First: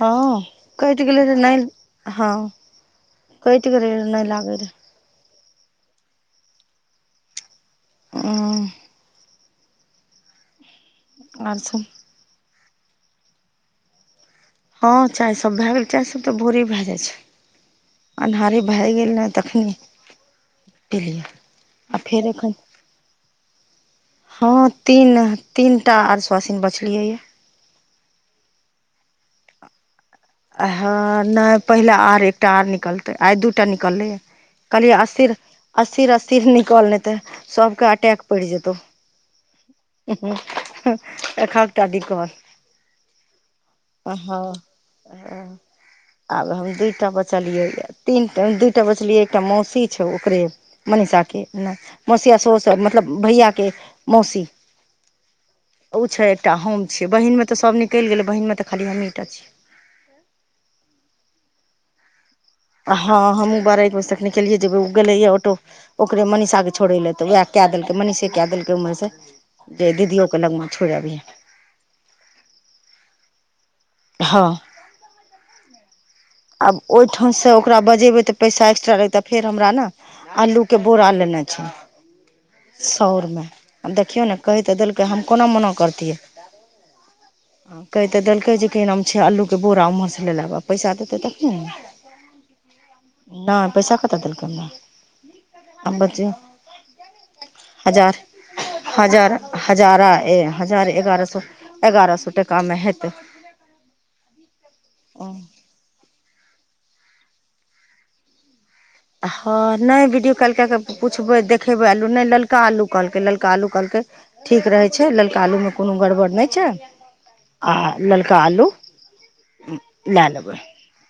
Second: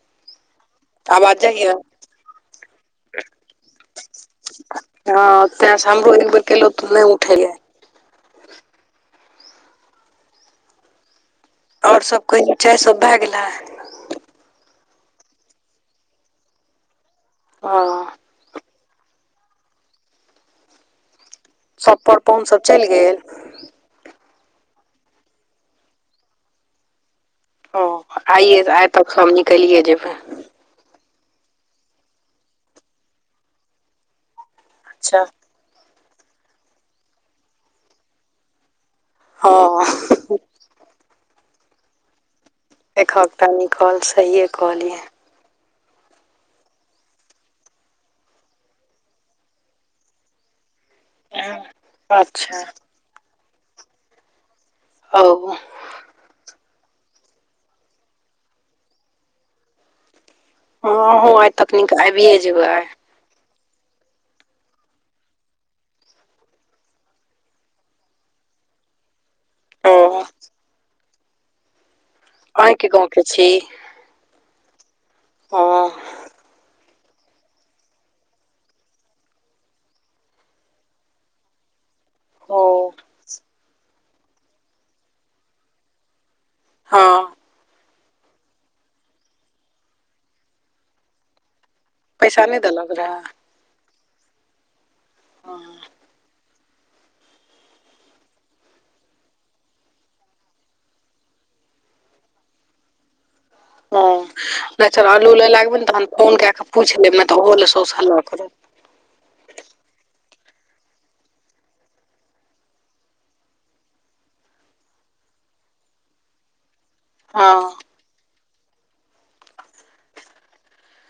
हां कैट गेलै रहे आवाज नै जाइया हां कैट गेलै रहे नै लागै रहै। हां तै से हमरो एक बेर कैलो तै नै उठैले। हुं। आर सब? आओर सब कही चाय सब भए गेलै। हां चाय सब भए गेलै, चाय सब तऽ भोरे भए जाइ छै। हां। अन्हारे भए गेल नै तखनी पी लिया। सब पर-पहुन सब चैल गेल। हां तीन-तीनटा आर स्वासिन बचलियै यै। ओ आइए तै आइ तक हम निकलिये जेबे। आइ हां नै पहिले आर एकटा आर निकलतै आइ दूटा निकललै यै। कहलियै अच्छा अस्थिर, अस्थिर-अस्थिर निकल नहि ते सबके अटैक पड़ि जेतौ हँ उहु हु एकहक टा डिगर एकहक का निकल सहिए कहल ये ह आब हम दूटा बचलियै तीनटा दू टा बचलियै एकटा मौसी छै ओकरे मनीषा के नय मौसिया अच्छा साउस मतलब भैया के मौसी हव ऊ छै एकटा हम छी बहिन मे त सब निकलि गेले बहिन मे तऽ खाली हमहीटा छीय। [unintelligible] हं हो आय तनिक आबियए जेबै आइ हँ हमूँ बारह एक बजे तक निकलियै जेबै ओ गेलैय ऑटो ओकरे मनीषाके छोड़ै लए तऽ वैह कै देलकै मनीषे कै देलकै उमहरेसँ जे ओ दीदियो के लगमा छोड़ अभीये अही के गाँव के छी हँ ओ आब ओ ठाउ स ओकरा बजेबे तऽ पैसा एक्स्ट्रा लइते फेर हमरा ने आलू के बोरा लेने छै। ओ सौरमे आ देखियौ ने कह तऽ देलकै हम कोना मना करतियै हँ आ कहि तऽ देलकै जे किनाम छै अलूके बोरा ओम्हरसँ ले लेब आ पैसा देतै तखने ने पैसा नहि देलक गऽ नय पैसा कतऽ देलखुन अम ब हजार हजार हजारा ए हजार एगारह सौ एगारह सौ टका मे हेतै ह नहि चल आलू लए लागब ने तहन फोन क के पूछि लेब तऽ ओहो ले सउस हला करत हँ नहि वीडियो कॉल कए कऽ पुछबै देखेबै आलू नहि ललका आलू कहलकै ललका आलू कहलकै ठीक रहै छै ललका आलूमे कोनो गड़बड़ नहि छै आ हँ ललका अल्लू लेए लेबै।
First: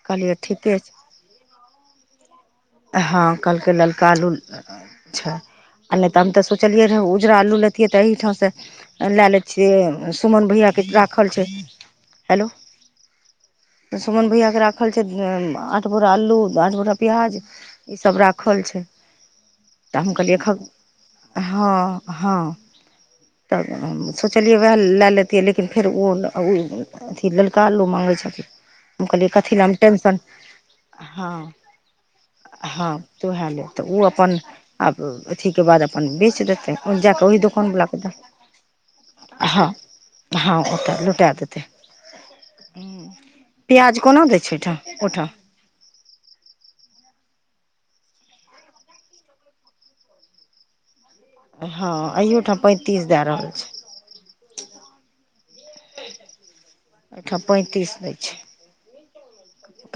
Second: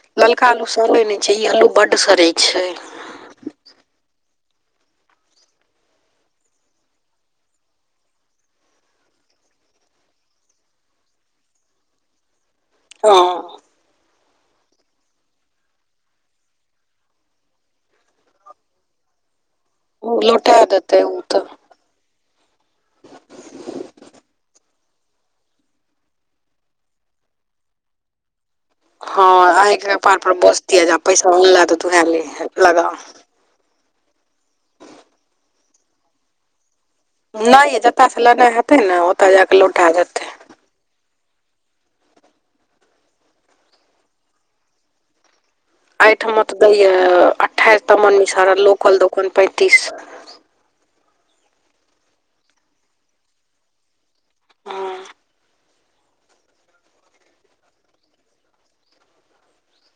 कहलियै ललका अल्लू ठीके सड़ै नहि छै ई अल्लू बड्ड सड़ै छै हँ कहलकै ललका अल्लू छै आ नहि तऽ हम तऽ सोचलै रहे उजरा अल्लू लेैतियै तऽ एहिठाम से लएलै छियै सुमन भैयाके राखल छै हेलो हँ सुमन भइया के राखल छै आठ बोरा अल्लू आठ बोरा प्याज ई सब राखल छै तऽ हम ओ कहलियै लौटा देतै ओ एखक तऽ हँ हँ तब हम सोचलियै वैह लए लेैतियै लेकिन फेर ओ ओ अथी ललका अल्लू माँगै छथिन हम हँ कहलियै कथी लए हम आहि के टेंशन कपार पर बसतीय जे पैसा हँ अनला त तुहे ले लगा हँ तऽ ओहे ले तऽ ओ अपन आब अथीके बाद अपन बेच देतै जाकऽ ओहि दोकान नहि यै वला के जतऽ से लेनाइ हेतै ने ओतऽ जाके हँ लौटा देतै हँ ओतऽ लूटे देत प्याज कोना दै छै अहिठाम ओहिठाम एहिठमा तऽ दैय अठाइस तमन मिस लोकल दोकान पैंतीस हँ अइहो ठाम पैंतीस दै रहल छै हँ अहिठाँ पैंतीस दै छै।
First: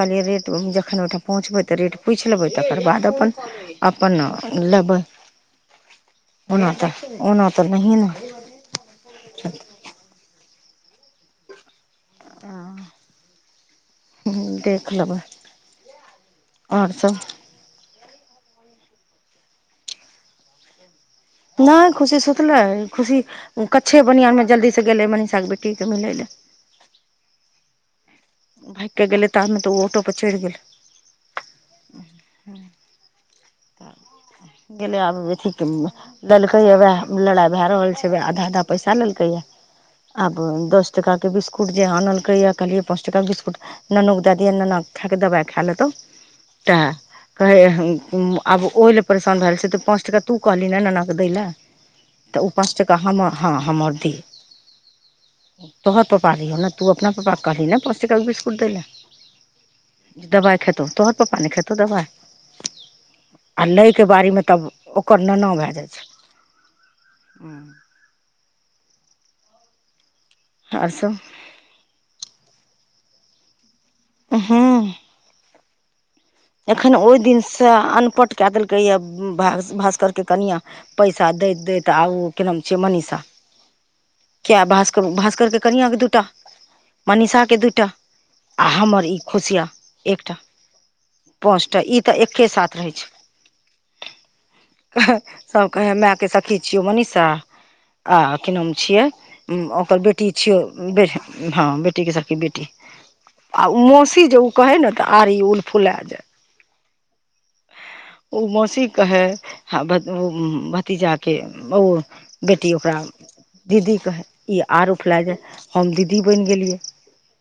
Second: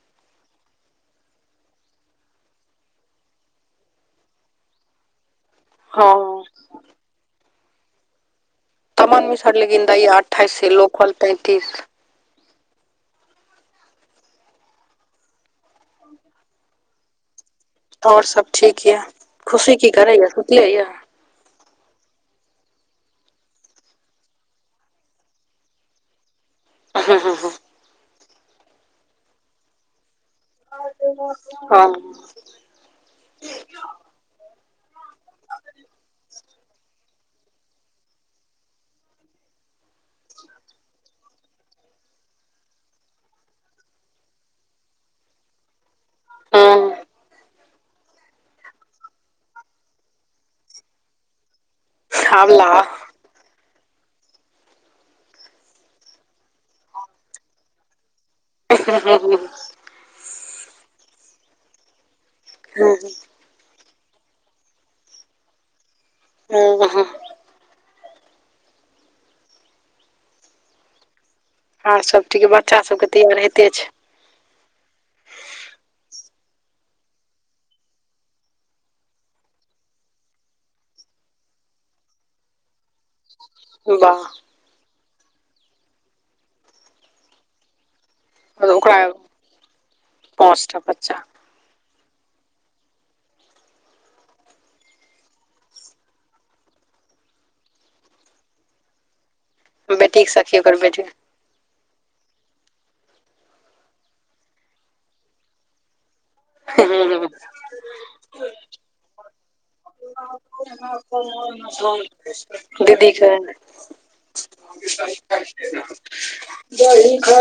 कहलियै रेट, जखन ओहिठा पहुँचबै तऽ रेट पुछि लेबै, तकर बाद अपन अपन लेबै। हँ ओना तऽ-ओना तऽ नहिये ने सामान मिसर लेकिन दैय या, अठइस से लोकल पैंतीस हं हम्म देख लेबै अओर सब और सब ठीक यऽ, खुशी की करै य सुतलेय नहि खुशी सुतलै, खुशी कच्छे बनियानमे जल्दीसँ गेलै मनीषाके बेटीके मिलै लए। हं-हं- हं। भाइग के गेलै, ता मे त ओ ऑटो पर चढ़ि गेलै। [unintelligible] [inaudible] [unintelligible] गेलै आब [unintelligible] देलकै या वएह, लड़ाइ भए रहल छै, वैह आधा-आधा पैसा लेलकैए। आब दस टका के बिस्कुट जे आनलकै या कहलियै पां चोंटा बिस्कुट ननो क दए दिहैन, नना खैकऽ दवाइ खा लेतौ। तऽ हँ, कहै। आब ओहि लए परेशान भैल छै, त पाँच टका तू कहलही ने ननाके दैलए। तऽ उ आबला पाँच टका हम हँ हमर आऔर दी, तोहर पापा रहियौ न तू अपना पप्पा के कहलही ने पांच [unintelligible] [unintelligible] दवाई खेतो, तोहर पप्पा नहि खेतौ दबाई। यौ बैए और लैके बारीमे तब ओकर ननौ भए जाइ छै। [unintelligible] हूं आर सब। आर सब ठीक, बच्चा सबके तैयार होइते छै। हूं एखन ओहि दिनसँ अनपट कए देलकै यए, भा भास्करके कनियां पैसा दैत-दैत आ ओ के नाम छियै मनीषा। बाह। किया भास्कर-भास्कर के कनिया के दूटा, मनीषा के दूइटा। आ हमर ई खुशियाँ एकटा। ऑस्ठा पद। च्छा पाँचटा ई तऽ एक्के साथ रहै छै। सब कहै मैंऽ के सखी छियौ मनीषा आ की नाम छियै, ओकर बेटी बेटीके छियौ सखी ओकर बेटी बेटा हँ बेटी के सखी बेटी, आ मौसी जे उ कहै ने तऽ आर ‌इ उल फुलै जाय। [unintelligible] उ मौसी कहै हं ओ भतीजाक के ओ बेटी ओकरा दीदीके दीदी कहै। ई आर उफ लए जाय हम दीदी बनि गेलियै,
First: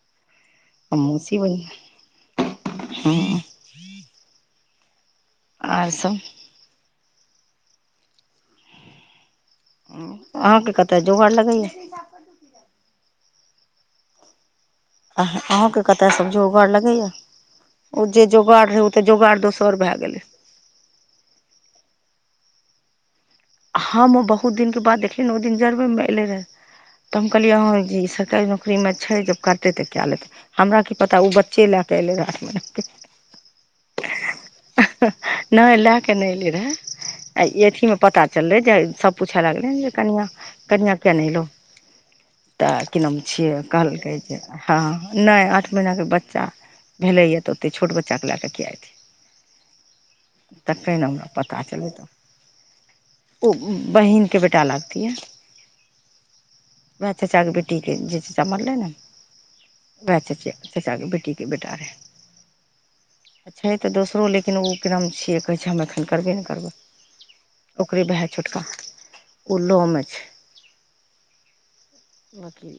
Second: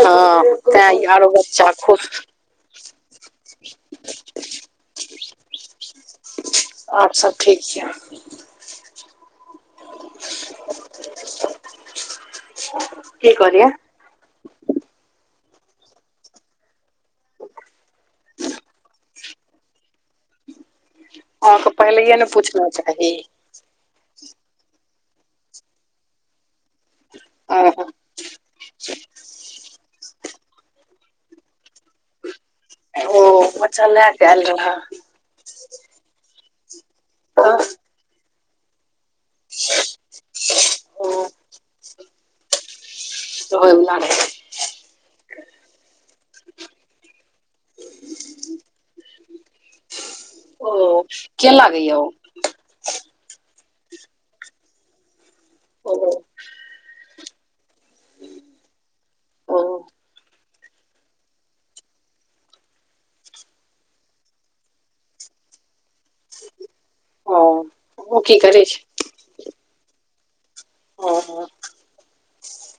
हँ हम तैं आरो मौसी बनि बच्चा खुश गेलै। हँ। आर सब। और सब ठीक छै। अहाँकेँ कतऽ जोगर लगलयै। कि कहलिए। अह-अहांके कतय सब जोगार लगैया, ओ जे जोगार रहैउ तऽ जोगाड़ दोसर भए गेलै। अहाँके पहिलेे ने पूछना चाही। हम ओ बहुत दिनक के बाद देखलियनि ओ दिन जरबे मे एले रहे। तब हम कहलियै हँ जी सरकारी नौकरी मे छै, जब करते तऽ कै लेते हमरा की पता ओ बच्चे लए पहिले [inaudible] ओ बच्चा लैके आयल रहै। नै लए कऽ नै अयलै रहै, आ अथिमें पता चललै जे सब पूछा लगले जे कनिया- कनिया किया ओ नहि एलो। तऽ कि नाम छियै होयवला कहलकै जे रहै हँ नै आठ महिना के बच्चा भेलैए तऽ। तै छोट बच्चाके लए कऽ किए अतै, ओ तखैने हमरा के पता लागैये ओ चलैतऽ। ओ बहिनके बेटा लागतै। ओहो। वएह चाचााके बेटीके जे चचा मरलै ने। ओ वएह चचा- चचा के बेटीके बेटा रहे। छै तऽ दोसरो लेकिन ओकरा कि नाम छियै, कहै छै हम एखन करबे ने करब। [inaudible] ओकरे भैए छोटका करै छै ओ लॉ मे छै। [inaudible] बांकी।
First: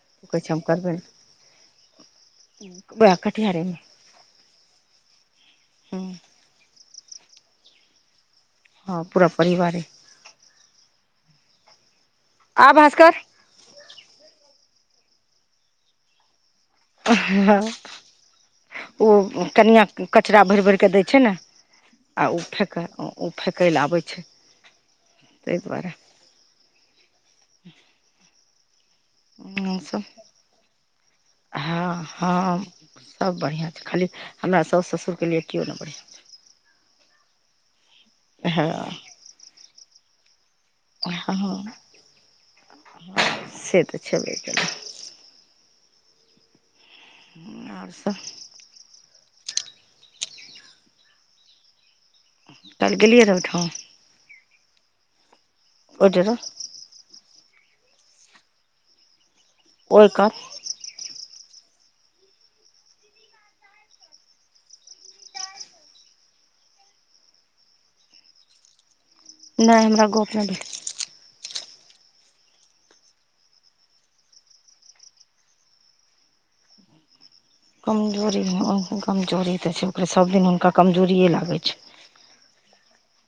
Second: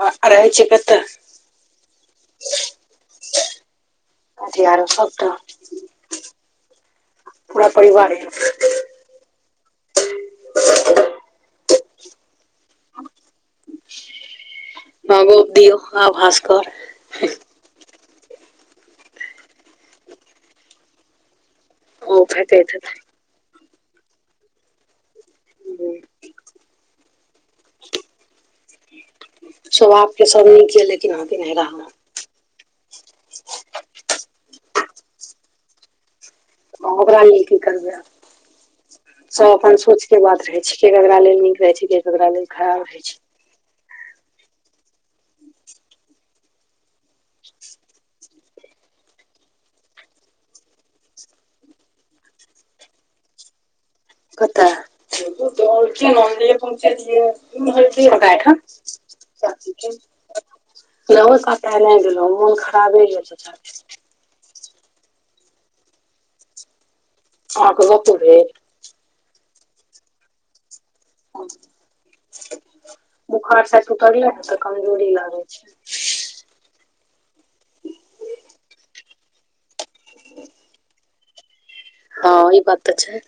आ रहै छै हम करबै नै कतऽ करब, उएह कटिहारेमे। कटिहार में सबटा। हूं। पूरा परिवारे। हँ पूरा परिवारे। आ भास्कर। ह गप्प दिऔ आ भास्कर। ह ओ कनिआ कचरा भरि- भरिके दै छै ने। आ ओ फेकैत फेकय हेतै ओ फेकय लए आबै छै ताहि दुआरे। हमसभ स्वभाव के सब नीक यै लेकिन अहाँ के नहिरामें। हँ- हँ सब बढ़िआँ छै, खाली हमरा साासु ससुरके लिए केओ नहि बढ़िआँ छै। ओकरा लि की करबै आब, छै। सब अपन सोच के बात रहै छै। के हँ केकरा लेल नीक हँ रहै छै, के केकरा लेल खराब रहै छै। छेबै करै। आर सब। कएल गेलियै रहऽ ओहिठाम। कतऽ ओहि डेरा [unintelligible] हुनका ओयठाम। ओल कऽ [unintelligible] नै गेलौ मोन खराबे यै तऽ। आहाँ के गपो भेल? नै हमरा गअप नै भेल। बोखार सैद उतरले हेँ तऽ कमजोरी लगै छै। कमजोरी कमजोरी तऽ छै सबदिन हुनका कमजोरियेे लागै छै। हँ ई बात तऽ छै।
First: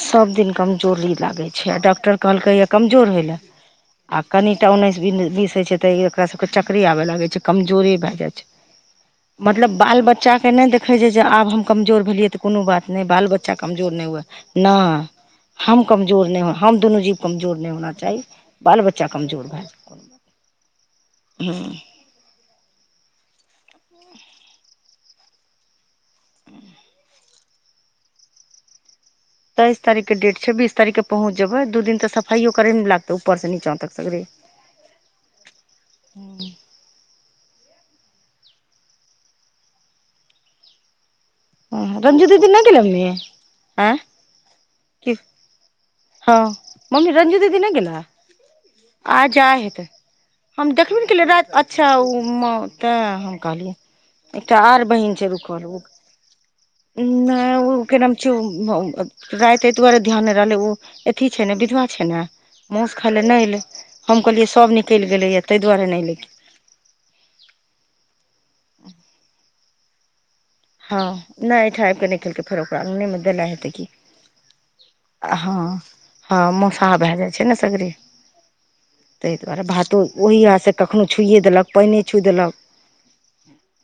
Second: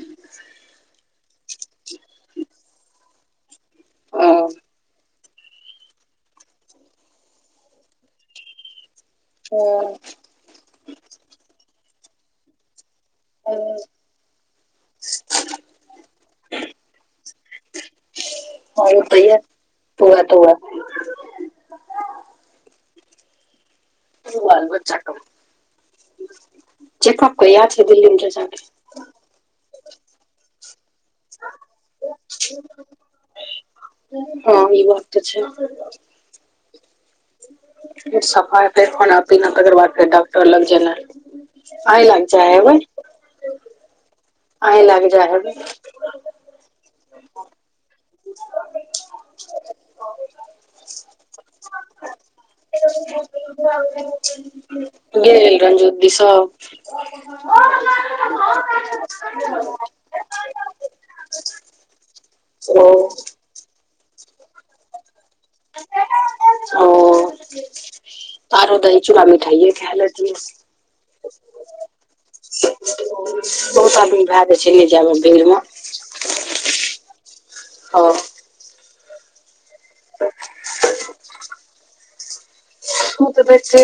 सब दिन कमजोरी लागै छै आ डॉक्टर कहलकैए कमजोर होय लए। आ हँ कनिटा उनैस, बीस होइ छै तऽ ऐकरा सबके चकरे आबय लागै छै कमजोरी भए जाइ छै। मतलब बाल बच्चा के नै देखै छै जे आब हम कमजोर भेलियै तऽ कोनो बात नै बाल बच्चा कमजोर नै हुए। न। हम कमजोर नै होना हम दुनू जीव कमजोर नै होना चाही बाल बच्चा कमजोर भए। पौआ -तोआ। हूँ। बाल बच्चा के चकअप कैया छेै दिल्ली मे चच्चा के? तेैइस तारख के डेट छै बीस तारीके। पहुँच जेबै दू दिन तऽ सफाइयो करैमे लागते ऊपर से नीचा तक सगरे। हँ ई बात तऽ छै हूँ। सफाइ फेर खाना पीना तकर बाद फेर डॉक्टर लग जेनाइ हँ आय ला रंजू [unintelligible] दीदी जाइ नहि हेबै। गेलै मम्मी आँय आय लाग की जाय हेबी? हँ मम्मी रंजू दीदी नै गेलै? आज जाय हेतै। हम देख बे नेै केलियेै रैत अच्छा उ मौका हम कहलियै। एकटा आर बहिन छे रुप- तेल रञ्जो दिदी सब। नै ओ करन चू बौ रायत ऐह दुआरे ध्यान नेै रहलेै ओ अथी छेै ने विधवा छेै ने ओ मौस खाय ले। नेै एलै हम कहलिये सब निकल गेलै या तैय दुआरे नै एलेै। ओ आरो दही, चूड़ा, मिठाइए ये खाय लेथिन। हँ नेै एहठाआइब कऽ नेै खेलके फेर ओकरा देने हेतै के बहुत आदमी भए जाइ छै ले जायमे भीड़ मे हँ। हँ मौसाह भए जाइ छै ने सगरे। हँ तैय दुआरे भातो ओहि हाथ से कखनौ छुइए देलक पैने छुइ देलक। छु दै छै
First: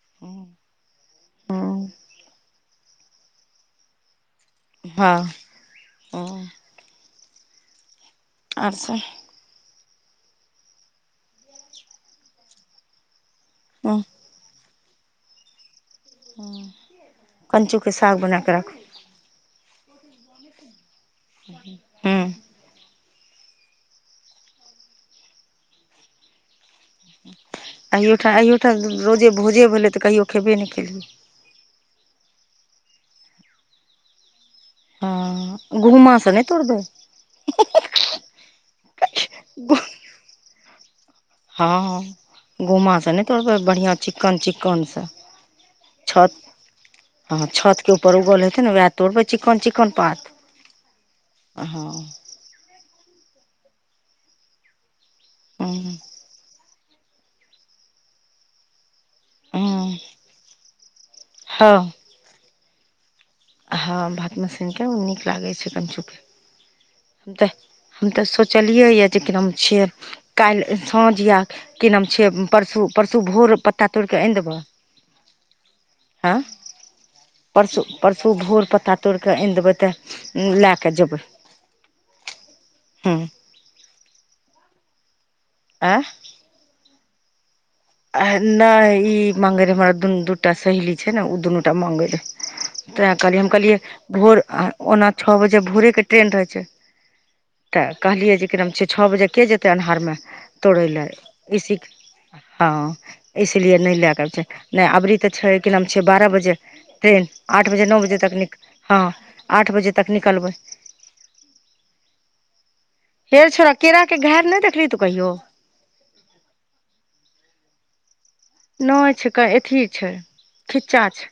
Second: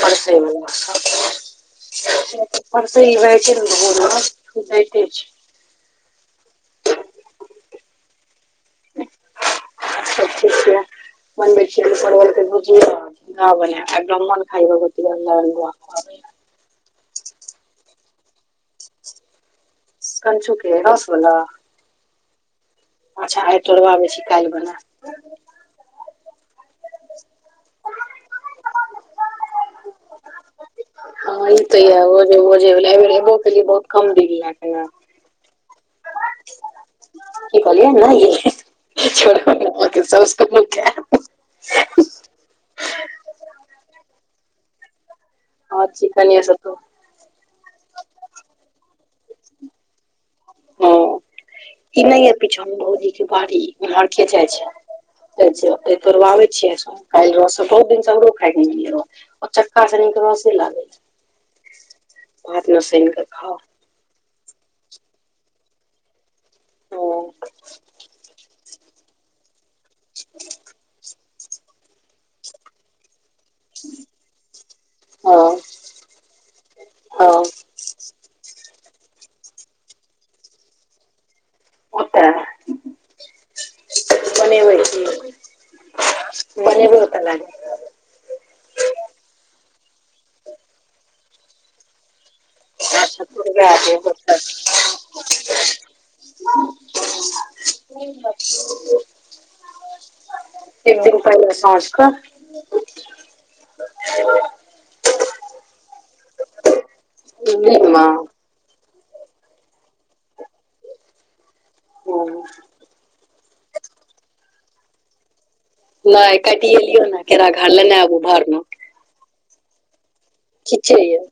परसै बला सब। हँ परसै मे भऽ जाय छै नै घौर मोर। हँ, हँ। अच्छा सब चीज छै बनबे छी परवल के भुजा बने हँ एकद [unintelligible] [unintelligible] हँ कनचू के साग बना के राखू। कनचुके रस वाला? हूँ। अच्छा आइ तोड़बाबै छी कैल बना। एहि ठाम अहियोठाम रोजे भोजे भेलेै तऽ कहियो खयबे नेै केलही? हा ई त य जे जे एसो केलिए बहुत कम दिन लै ह घुम की कहलियए ने य [unintelligible] हा घुमस से ने तोड़बै बढ़िआँ चिक्कन चिक्कन से हा चिकनियै‌ सऽ तो हा छत के ऊपर उगल हेते ने वैह तोरबइ चिकन-चिकन पात ह हँ ई नैय यै पीछा में भउजी के बड़ी उमहर खेजाइ छै हूँ अछ तोरबाबई छियै स काइल रस बहुत दिन हमरो खाय के मोन ओ चक्का हूँ स नीक रसे लागे छै भात मे सइनक खाउ हा भात में सइन के ओ नीक लागे छै कंचु के हँ हम त हम त सोचलियै जे किनाम छिय काल्हि साँझ या कि नाम छिये परसू परसू भोर पत्ता तोड़ि के आनि देब है हँ परसू परसू भोर पत्ता तोड़ि के ऐन देबय त लए क जेबय ओत बनेयबय की ए बनेबइ ओत ले जाक ने ई मांगे रहे हमरा दुनू दूटा सहेली छै ने ओ दुनूटा मांगे रहे ते कहलियै हम कहलियै भोर ओना छः बजे भोरेके ट्रेन रहै छै तै कहलिये जे किनाम छे छः बजे के जेते अनहार मे तोड़ एक लै दिन पहिले ई सी साँझ कऽ ह इसलिए नै लैगल छै नै अबरी तऽ छै कि नाम छै बार‌ह बजे। ट्रेन आठ दिनमे बजे नौ बजे तक निक हँ आठ बजे तक निकलबै। ह। हेरो छोड़ा केरा के घार नहि देखलही तू कहियो। नहि काटिएलिये ने केरा घर लेने आबू भार मे। नैय छै क अथी छै। खिचै खिच्चा यै। छै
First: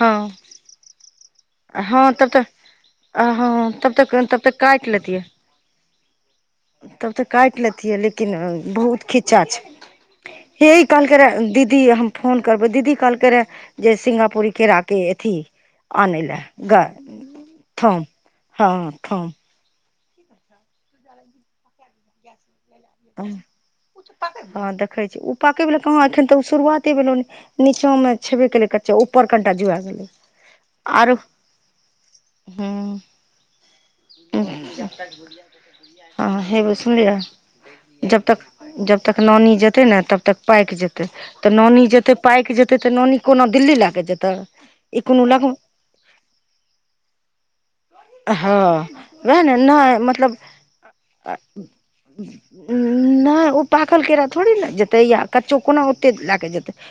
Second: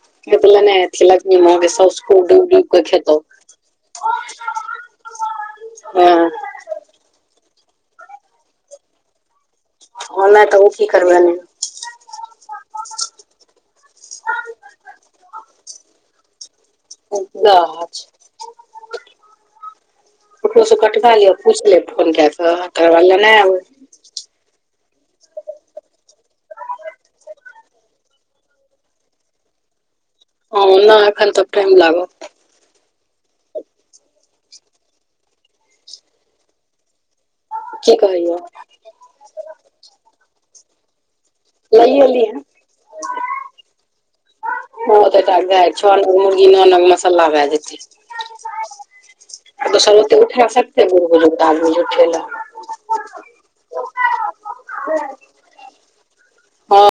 हँ कथि लै नहि एथिन लक्षमी मँ जे सौस हँ खुब तब तऽ डुबडुब क खेतौ। तीयैह। हँ। तब तऽ काटि लेतिए लेकिन बहुत खिच्चा छै। ओना तऽ ओ हे की इ कहलकै करबै रै दीदीए हम। फोन करबौ दीदी कहलकै रै जे सिंगापुरी केरा के अथी अनै ले ग गाछ। थम हँ थम ककरो से कटबा लिय पूछलेब फोन कै क तकर बाद लेने आबु। हँ देखै छी ओ पाकै बला कहाँ अखन तऽ ओ शुरुआते भेलै न। नीचो मे छेबे केलै कच्चे ऊपर कनिटा जुआ गेलै। ह नै अखन त टाइम लागत। हु हँ हेबे सुनलिय की जब कहैय तक जब। तक नानी जेतै ने तब तक पाइक जे तऽ नानी लैए जेतै पाइक लिहें जेतै तऽ नानी कोनो दिल्ली लैके जेतै ई कोनो लग छः अना मुर्गी नौ अना के मसल्ला भए जेते। हँ वैह ने नहि ओते मतलब उठा सकतै बूढ़ अ। बुजुर्ग आदमी उठेला नहि ओ पाकल केरा थोड़े ने जेतै यार कच्चो कोनो ओते लए कऽ जेतै। हँ